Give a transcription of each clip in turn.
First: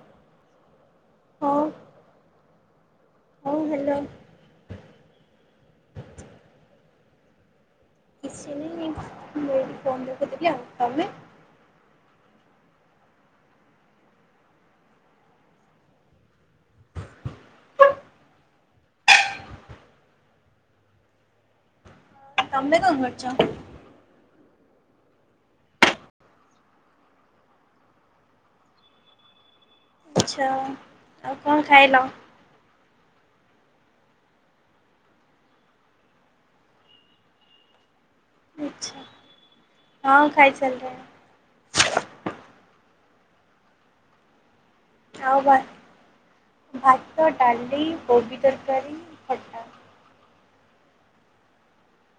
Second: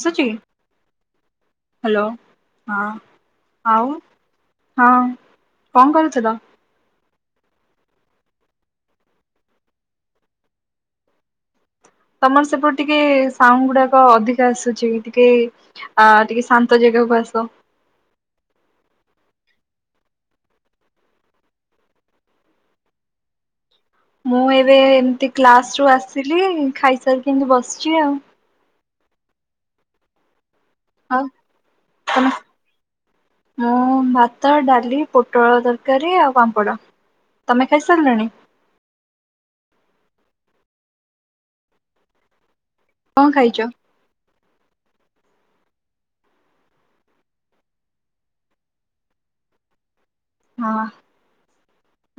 ସୁଚି ହଉ ହାଲୋ ହଁ। ହଉ ଆଉ ହ୍ୟାଲୋ ହଁ କଣ କରୁଥିଲ? କିଛିନାଇଁ ଏଇଠି ବଇକି ଫୋନ୍ ଦେଖୁଥିଲି ଆଉ ତମେ? ତମର ସେପଟେ ଟିକେ ସାଉଣ୍ଡ ଗୁଡ଼ାକ ଅଧିକା ଆସୁଚି ଟିକେ ଆ ଟିକେ ଶାନ୍ତ ଜେଗାକୁ ଆସ? ତମେ କଣ କରୁଚ? ମୁଁ ଏବେ ଏମିତି କ୍ଲାସରୁ ଆସିଲି ଖାଇସାରି ଏମିତି ବସିଚି ଆଉ। ଆଚ୍ଛା। ଆଉ କଣ ଖାଇଲ? ତମେ ମୁଁ ଭାତ, ଡ଼ାଲି, ପୋଟଳ ତରକାରୀ ଆଉ ପାମ୍ପଡ଼। ତମେ ଖାଇ ସାରିଲଣି? ଆଚ୍ଛା ହଁ ଖାଇସାରିଲିଣି। କଣ ଖାଇଚ? ଆଉ ଭାତ, ଡ଼ାଲି, କୋବି ତରକାରୀ, ଖଟା। ହଁ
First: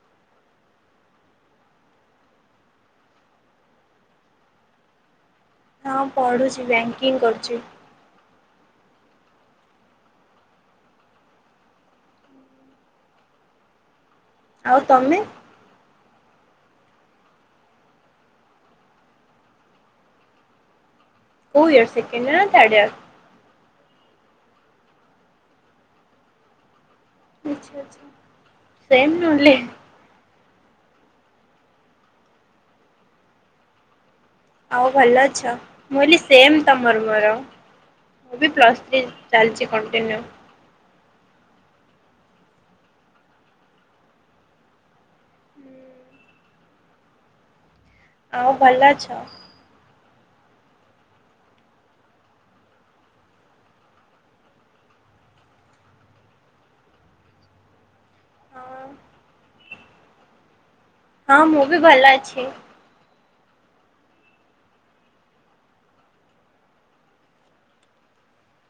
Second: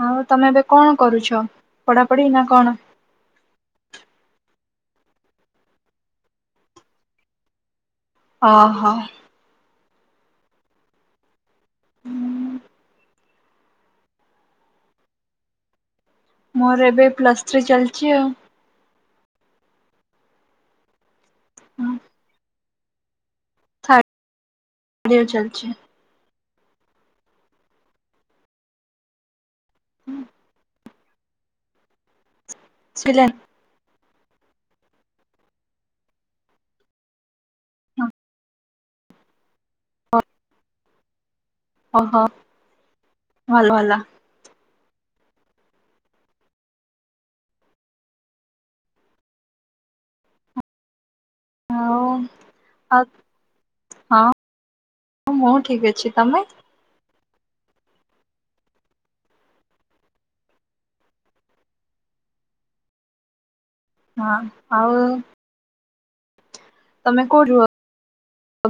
ଆଉ ତମେ ଏବେ କଣ କରୁଛ ପଢ଼ାପଢ଼ିନା କଣ? ହଁ ପଡ଼ୁଚି ବ୍ୟାଙ୍କିଙ୍ଗ କରୁଚି। ଓହୋ। ଆଉ ତମେ? ମୋର ଏବେ ପ୍ଲସ୍ ଥ୍ରୀ ଚାଲିଚି ଆଉ। ଓ ଇୟର୍ ସେକେଣ୍ଡୟରନା ଥାର୍ଡ଼ ଇୟର? [unintelligible] ଚାଲିଚି। ଆଛା ଆଛା ସେମ ନ ହେଲେ ହୁଁ। ଶୁଭିଲା। ଆଉ ଭଲ ଅଛ ମୁଁ ହିଲୀ ସେମ ତମର ମୋର ମୁଁ ବି ପ୍ଲସ୍ ଥ୍ରୀ। ଚାଲିଛି କଣ୍ଟିନ୍ୟୁ। ଓହୋ ଭଲ ହେଲା। ଆଉ ଭଲ ଅଛ। [unintelligible] ହଁ ମୁଁ ଠିକ ଅଛି ତମେ। ହଁ। ହଁ ମୁଁ ବି ଭଲ ଅଛି। ହଁ ଆଉ ତମ କୋଉଠି ରୁହ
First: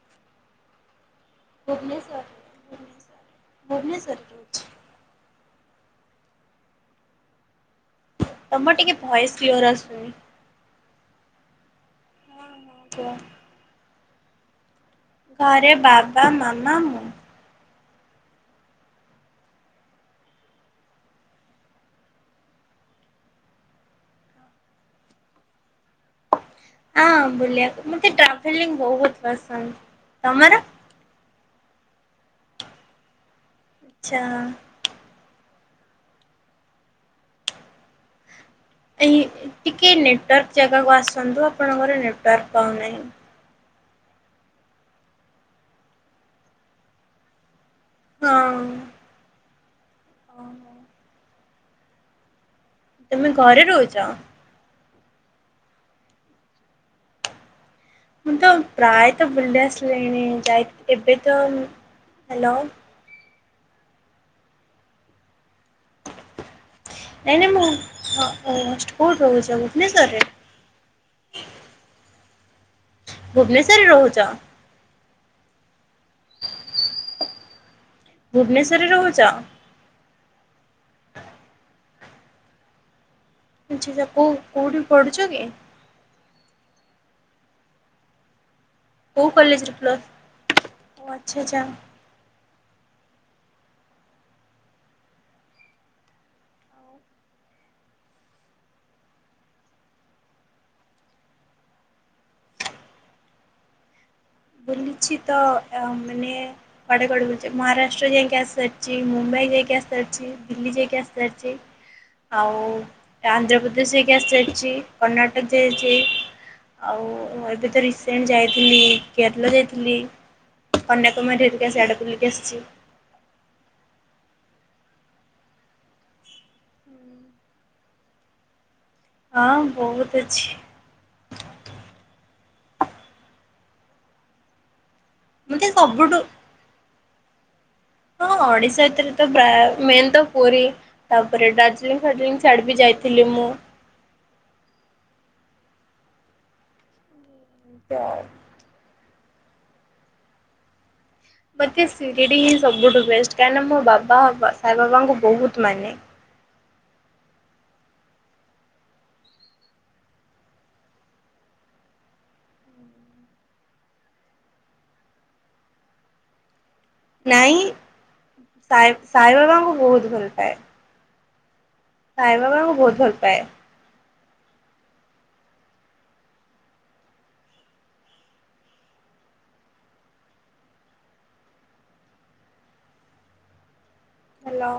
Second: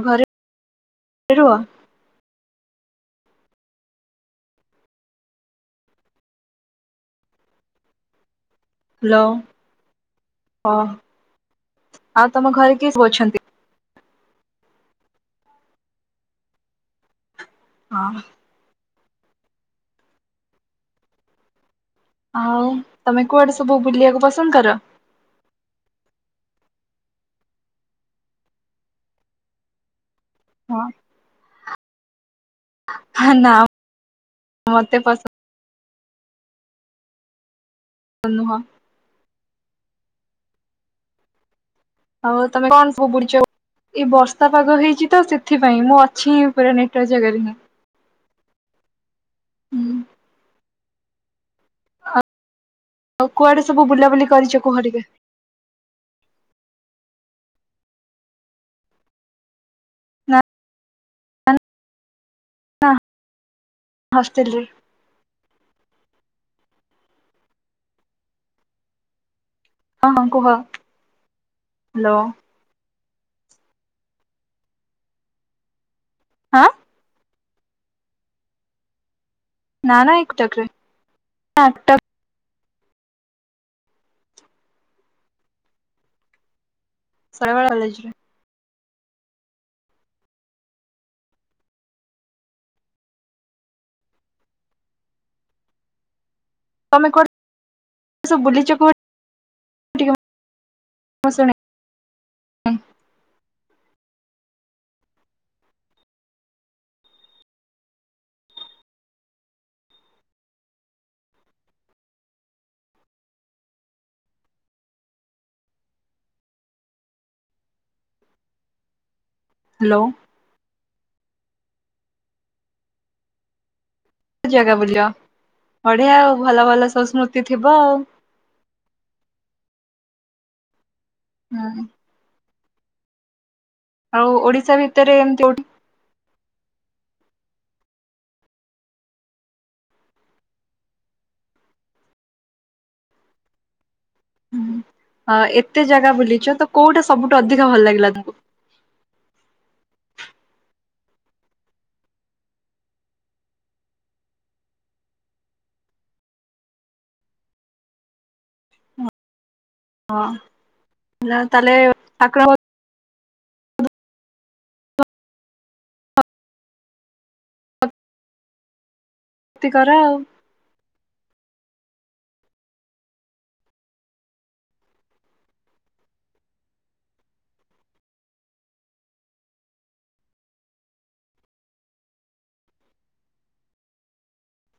ଘରେ ରୁହ। ଭୁବନେଶ୍ୱର ରେ ରହୁଚି ଭୁବନେଶ୍ୱର ରେ ରହୁଚି। ତମର ଟିକେ ହ୍ୟାଲୋ ଭଏସ୍ କ୍ଳିଅର ଆସୁନି। ଓ ଆଉ ତମ ଘରେ କିଏ ସବୁ ଅଛନ୍ତି। ଘରେ ବାବା ମାମା ମୁଁ। ହଁ। ଆଉ ତମେ କୁଆଡେ ସବୁ ବୁଲିବାକୁ ପସନ୍ଦ କର। ହଁ ବୁଲିବା କୁ ମତେ ଟ୍ରାଭେଲି ବହୁତ ପସନ୍ଦ ତମର। ହଁ ହେ ନା ଆଚ୍ଛା। ମତେ ପସ ନ୍ଦ ନୁହଁ। ଏହି ଟିକେ ନେଟୱାର୍କ ଜାଗାକୁ ଆସନ୍ତୁ ଆପଣଙ୍କର ନେଟ ହଉ ତମେ କଣ [inaudible] ଏଇ ବର୍ଷା ପାଗ ହେଇଛି ତ ସେଥିପାଇଁ ମୁଁ ଅଛି ହିଁ ପୁରା ନେଟୱର୍କ ଜାଗାରେ ହିଁ। [unintelligible] ତମେ ଆଉ ଘରେ କୁଆଡେ ସବୁ ରହୁଛ? ବୁଲାବୁଲି କରିଛ କୁହ ଟିକେ। ମୁଁ ତ ପ୍ରାୟତ ବୁଲି ଆସିଲିଣି ନା ଯାଇ ଏବେ ତ ହାଲୋ। ହଷ୍ଟେଲ ରେ। ନାଇଁ ନାଇଁ ମୁଁ ହ ଅ ସ୍କୁଲ୍ ରହୁଚି ଏବେ। ହଁ ହଁ କୁହ ହ୍ୟାଲୋ। ଭୁବନେଶ୍ୱରରେ ରହୁଚ। ହଁ। [inaudible] ଭୁବନେଶ୍ଵରରେ ରହୁଚ। ନା ନା ଏ କଟକ ରେ [unintelligible] [unintelligible] କୁ କୋଉଠି ପଢୁଛ କି? [unintelligible] କଲେଜ୍ ରେ। ହଉ କଲେଜରେ ପ୍ଲସ୍ ଓ ଆଚ୍ଛା ଆଚ୍ଛା। ତମେ କୁଆଡ଼େ ସବୁ ବୁଲିଚ କୁହ ମୂଁ ଶୁଣେ। ବୁଲିଛି ତ ଅ ମାନେ କୁଆଡେ କୁଆଡେ ବୁଲୁଚି ମହାରାଷ୍ଟ୍ର ଜାଇକି ଆସାରିଛି ମୁମ୍ବାଇ ଯାଇକି ଆସାରିଛି ଦିଲି ଜାଇକି ଆସାରିଛି। ଆଉ ଆନ୍ଧ୍ରପ୍ରଦେଶ ଯାଇକି ଆସି ସାରିଛି କର୍ଣ୍ଣାଟକ ଯାଇଛି। ଆଉ ମୁଁ ଏବେ ତ ରିସେଣ୍ଟ ଯାଇଥିଲି କେରଳ ଯାଇଥିଲି ହ୍ୟାଲୋ କନ୍ୟାକୁମାରୀ ହେରିକା ସିଆଡ଼େ କୁଲିକି ଆସିଛି। ଜାଗା ବୁଲିଲ ବଢିଆ ଆଉ ଭଲ ଭଲ ସବୁ ସ୍ମୃତି ଥିବ ଆଉ। ହଁ ବହୁତ ଅଛି। ହୁଁ। ଆଉ ଓଡିଶା ଭିତରେ ଏମିତି କୋଉଠି ମତେ ସବୁଠୁ ହଁ ଓଡିଶା ଭିତରେ ପ୍ରାୟ ତ ମେନ୍ ତ ପୁରୀ। ତାପରେ ଡାର୍ଜିଲିଂ ଫାର୍ଜିଲଂ ଛାଡ ବି ଯାଇଥିଲି ମୁଁ। ହଁ ଏତେ ଜାଗା ବୁଲିଚ ତ କୋଉଟା ସବୁଟୁ ଅଧିକ ଭଲ ତ ଲାଗିଲା ତୁମକୁ। ମୋତେ ସିରିଡ଼ି ହିଁ ସବୁଠୁ ବେଷ୍ଟ କାହିଁକିନା ମୋ ବାବା ସାଇ ବାବାଙ୍କୁ ବୋହୁତ ମାନେ ହଁ ନା ତାହଲେ [unintelligible] ନାଇଁ ଭକ୍ତି ସାଇବାବାଙ୍କୁ କର ବୋହୁତ ଆଉ ଭଲ ପାଏ। ସାଇ ବାବା ଙ୍କୁ ବୋହୁତ ଭଲ ପାଏ। ହ୍ୟାଲୋ।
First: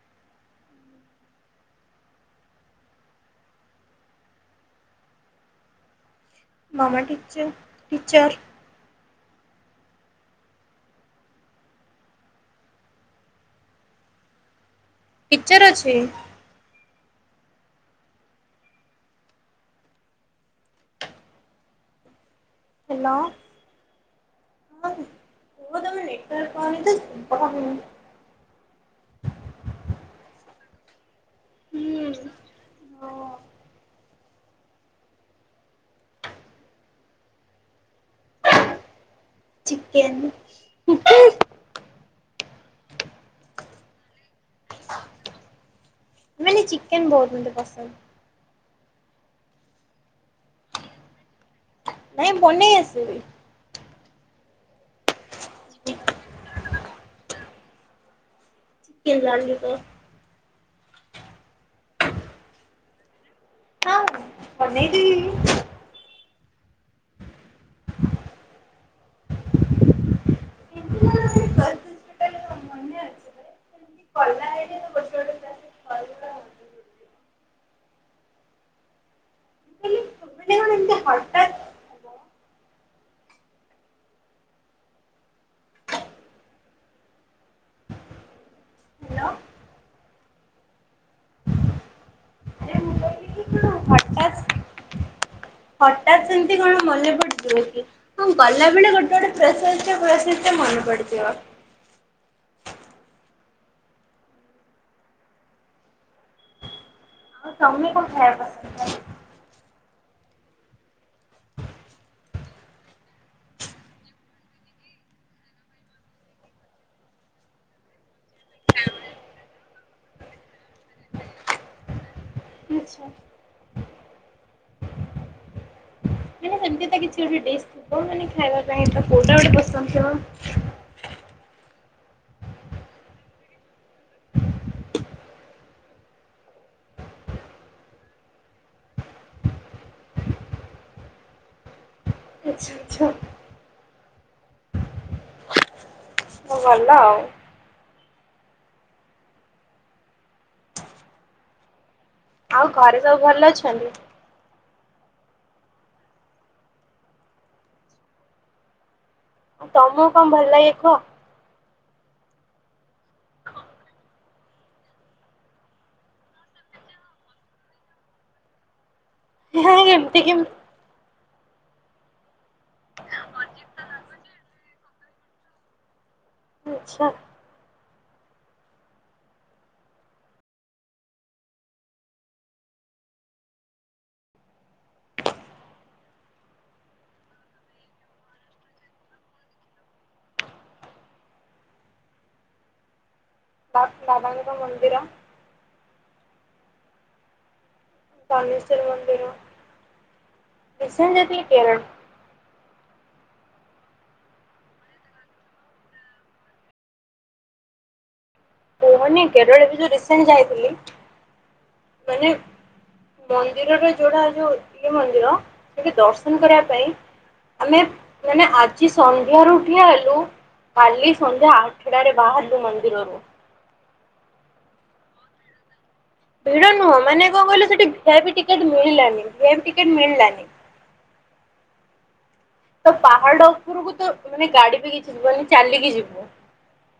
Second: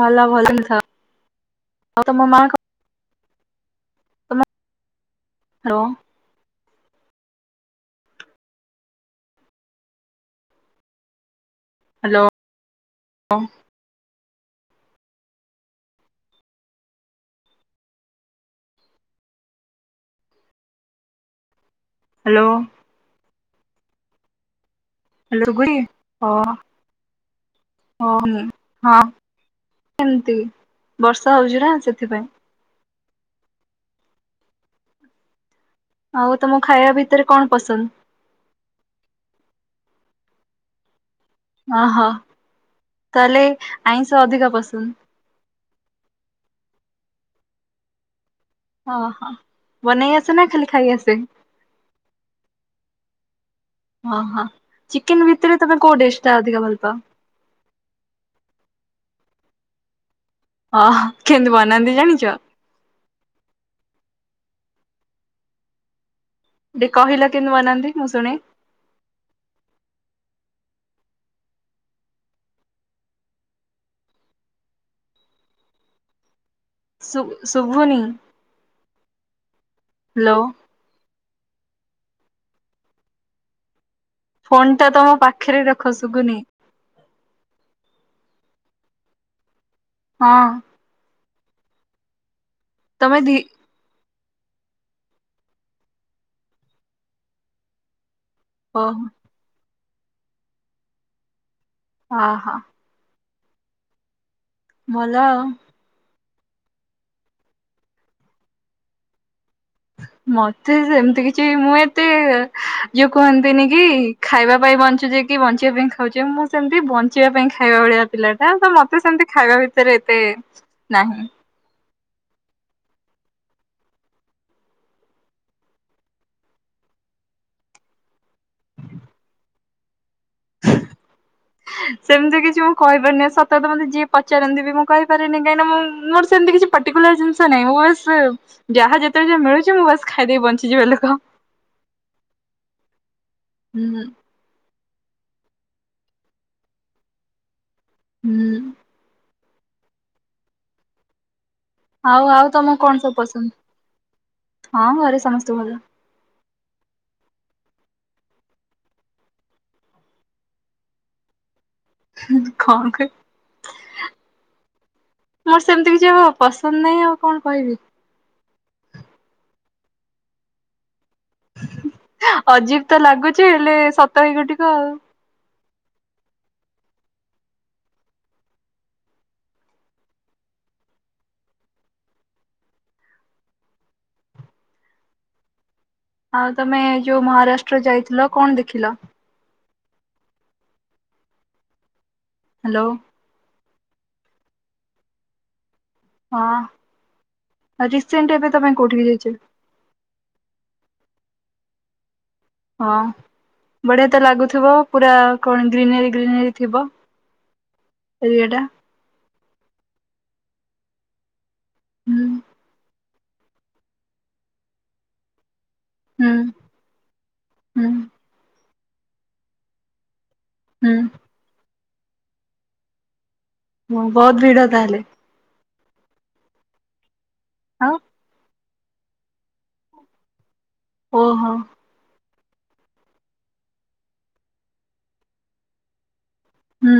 ଭଲ ଭଲ ଲେ ଥାଅ ଆଉ ତମ ମା କ ତମ ହ୍ୟାଲୋ। ମାମା ଟିଚର୍ ଟିଚର। ହ୍ୟାଲୋ ହ। ଟିଚର ଅଛି। ହ୍ୟାଲୋ। ହ୍ୟାଲୋ ହ। ହ୍ୟାଲୋ ଶୁଭୁଚି? କୁହ ତମେ ନେୱାକା ପାଇନିତ [unintelligible] ହଉ ହଁ କେମିତି ବର୍ଷା ହଉଚି ନା ହୁଁ ସେଥିପାଇଁ। ହଁ। ଆଉ ତମ ଖାଇବା ଭିତରେ କଣ ପସନ୍ଦ। ଚିକେନ। ଅହ ତାହଲେ ଆଇଁଷ ଅଧିକା ପସନ୍ଦ। ମୁ କଇଲି ଚିକେନ ବୋହୁତ ମତେ ପସନ୍ଦ। ହ ହ ବନେଇ ଆସ ନା ଖାଲି ଖାଇ ଆସେ। ନାଇଁ ବନେଇ ଆସେ ବି। ଓହ ଚିକେନ ଭିତରେ ତମେ କୋଉ ଡିଶ ଟା ଅଧିକା ଭଲ ପାଅ। କିିଲ ଲଲି ପ ଅ କେମିତି ବନାନ୍ତି ଜାଣିଚ। ହଁ ବନେଇଦେବି। ଟ କହିଲ କେମତି ବନାନ୍ତି ମୁଁ ଶୁନେ। ସୁ ଶଭୁନି ହ୍ୟାଲୋ। ଏତେ ହଟାତ୍। ଫୋନ୍ ଟା ତମ ପାଖରେ ରଖସୁଗୁନି। ହ୍ୟାଲୋ। ହଁ। ତମେ ଦି ହଟାତ। ହଠାତ୍ ସେମିତି କଣ ମାନେପଡି ଯିବା କି ହଁ ଗଲାବେଳେ ଓହୋ ଗୋଟେ ଗୋଟେ [unintelligible] ମନେ ପଡ଼ିଯିବ। ହ ହଁ। ଭଲ। ତମେ କଣ ଖାଇବା ପସନ୍ଦ କର। ମତେ ସେମିତି କିଛି ମୁଁ ଏତେ ଇଏ କୁହନ୍ତିନି କି ଖାଇବା ପାଇଁ ବଞ୍ଚୁଚେ କି ବଞ୍ଚିବା ପାଇଁ ଖାଉଚେ ମୁଁ ସେମିତି ବଞ୍ଚିବା ପାଇଁ ଖାଇବା ଭଳିଆ ପିଲା ନା ତ ମତେ ସେମିତି ଖାଏବେ ଭିତରେ ଏତେ ନାହିଁ। ଆଚ୍ଛା। ସେମତି ତ କିଛି ଗୋଟେ ଡି ଥିବ ମାନେ ଖାଇବା ପାଇଁ ତ କୋଉଟା ଗୋଟେ ପସନ୍ଦ ଥିବ। ସେମିତି କିଛି ମୁଁ କହିପାରୁନି ସତଥା ମତେ ଯିଏ ପଚାରନ୍ତି ବି ମୁଁ କହିପାରିନି କାହିଁକିନା ମୁଁ ମୋର ସେମିତି କିଛି ପର୍ଟିକୁଲର ଜିନିଷ ନାହିଁ ମୁଁ ବାସ ଯାହା ଯେତେବେଳେ ଯାହା ମିଳୁଛି ମୁଁ ବାସ୍ ଖାଇଦେଇି ବଞ୍ଚିଯିବା ଲୋକ। ଆଚ୍ଛା ଆଚ୍ଛା। ହୁଁ ହୁଁ। ଭଲ ଆଉ। ହୁଁ। ଆଉ ଆଉ ତମକୁ ଘରେ କଣ ସବୁ ଭଲ ପସନ୍ଦ, ଅଛନ୍ତି? ହଁ ଘରେ ସମସ୍ତେ ଭଲ। ଆଉ ତମକୁ କଣ ଭଲ ଲାଗେ କୁହ? କଣ କହିବି? ମୋର ସେମିତି କିଛି ପସନ୍ଦ ନାହିଁ ଆଉ କଣ କହିବି। ହା ଏମିତି କେମିତି। ଅଜୀବ ତ ଲାଗୁଛି ହେଲେ, ସତ ଏହି ଗୋଟିକ ଆଉ। ଆଚ୍ଛା। ଆଉ ତମେ ଯୋଉ ମହାରାଷ୍ଟ୍ର ଯାଇଥିଲ କଣ ଦେଖିଲ? ହ୍ୟାଲୋ ବା ବାବାଙ୍କ ମନ୍ଦିର। ହଁ ରିସେଣ୍ଟ ଏବେ ତମେ ଧନେଶ୍ୱର କଉଠିିକି ମନ୍ଦିର ଯାଇଛ? ରିସେଣ୍ଟ ଯାଇଥିଲି କେରଳ। ହଁ ବଢିଆ ତ ଲାଗୁଥିବ, ପୁରା କଣ ଗ୍ରୀିନେରୀ ଗ୍ରିନେରୀ ଥିବ। ଏରିଆଟା। କୁହନି କେରଳ ବି ଯୋଉ ରିସେଣ୍ଟ ଯାଇଥିଲି ହୁଁ ମାନେ ମନ୍ଦିରର ଯୋଉଟା ଯୋଉ ଏଇ ମନ୍ଦିର ଟିକେ ହୁଁ ଦର୍ଶନ କରିବା ପାଇଁ ଆମେ ହୁଁ ମାନେ ଆଜି ସନ୍ଧ୍ୟାରୁ ଠିଆ ହେଲୁ। ହୁଁ କଲି ସନ୍ଧ୍ୟା ଆଠଡାରେ ବାହାରିଲୁ ମନ୍ଦିରରୁ। ହଁ ବହୁତ ଭିଡ ତାହେଲେ। ଭିଡ ନୁହଁ ମାନେ କଣ କହିଲୁ ସେଠି ଆଉ ଭି ଆଇ ପି ଟିକେଟ ମିଳିଲାନି, ଭି ଆଇ ପି ଟିକେଟ ମିଳିଲାନି। ଓହୋ। ତ ପାହାଡ ଉପରକୁ ତ ମାନେ ଗାଡି ବି କିଛି ଯିବନି ଚାଲିକି ଯିବୁ। ହୁଁ।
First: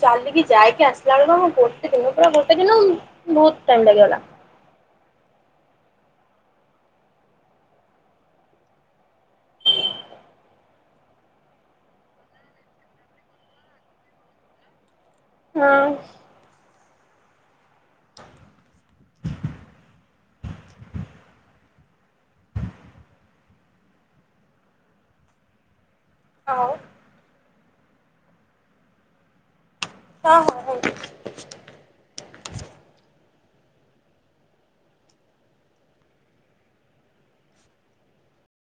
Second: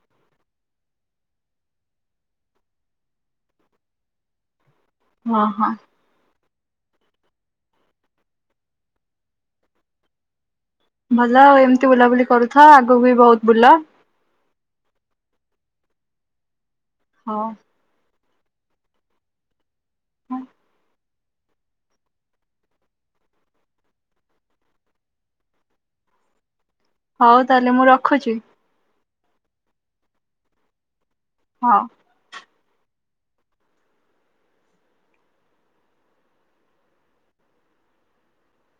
ଚାଲିକି ଯାଇକି ଆସିଲା ବେଳକୁ ଗୋଟେ ଦିନ ପୁରା ଗୋଟେ ଦିନ ବହୁତ ଟାଇମ ଲାଗିଗଲା। ହଁ ହଁ। ଭଲ ଆଉ ଏମିତି ବୁଲାବୁଲି କରୁଥା ଆଗକୁ ବି ବହୁତ ବୁଲ। ହଁ। ହଉ। ହୁଁ। ଆଉ ହଉ ତାହେଲେ ମୁଁ ରଖୁଛି। ହଁ ହଁ ହଉ। ହଁ।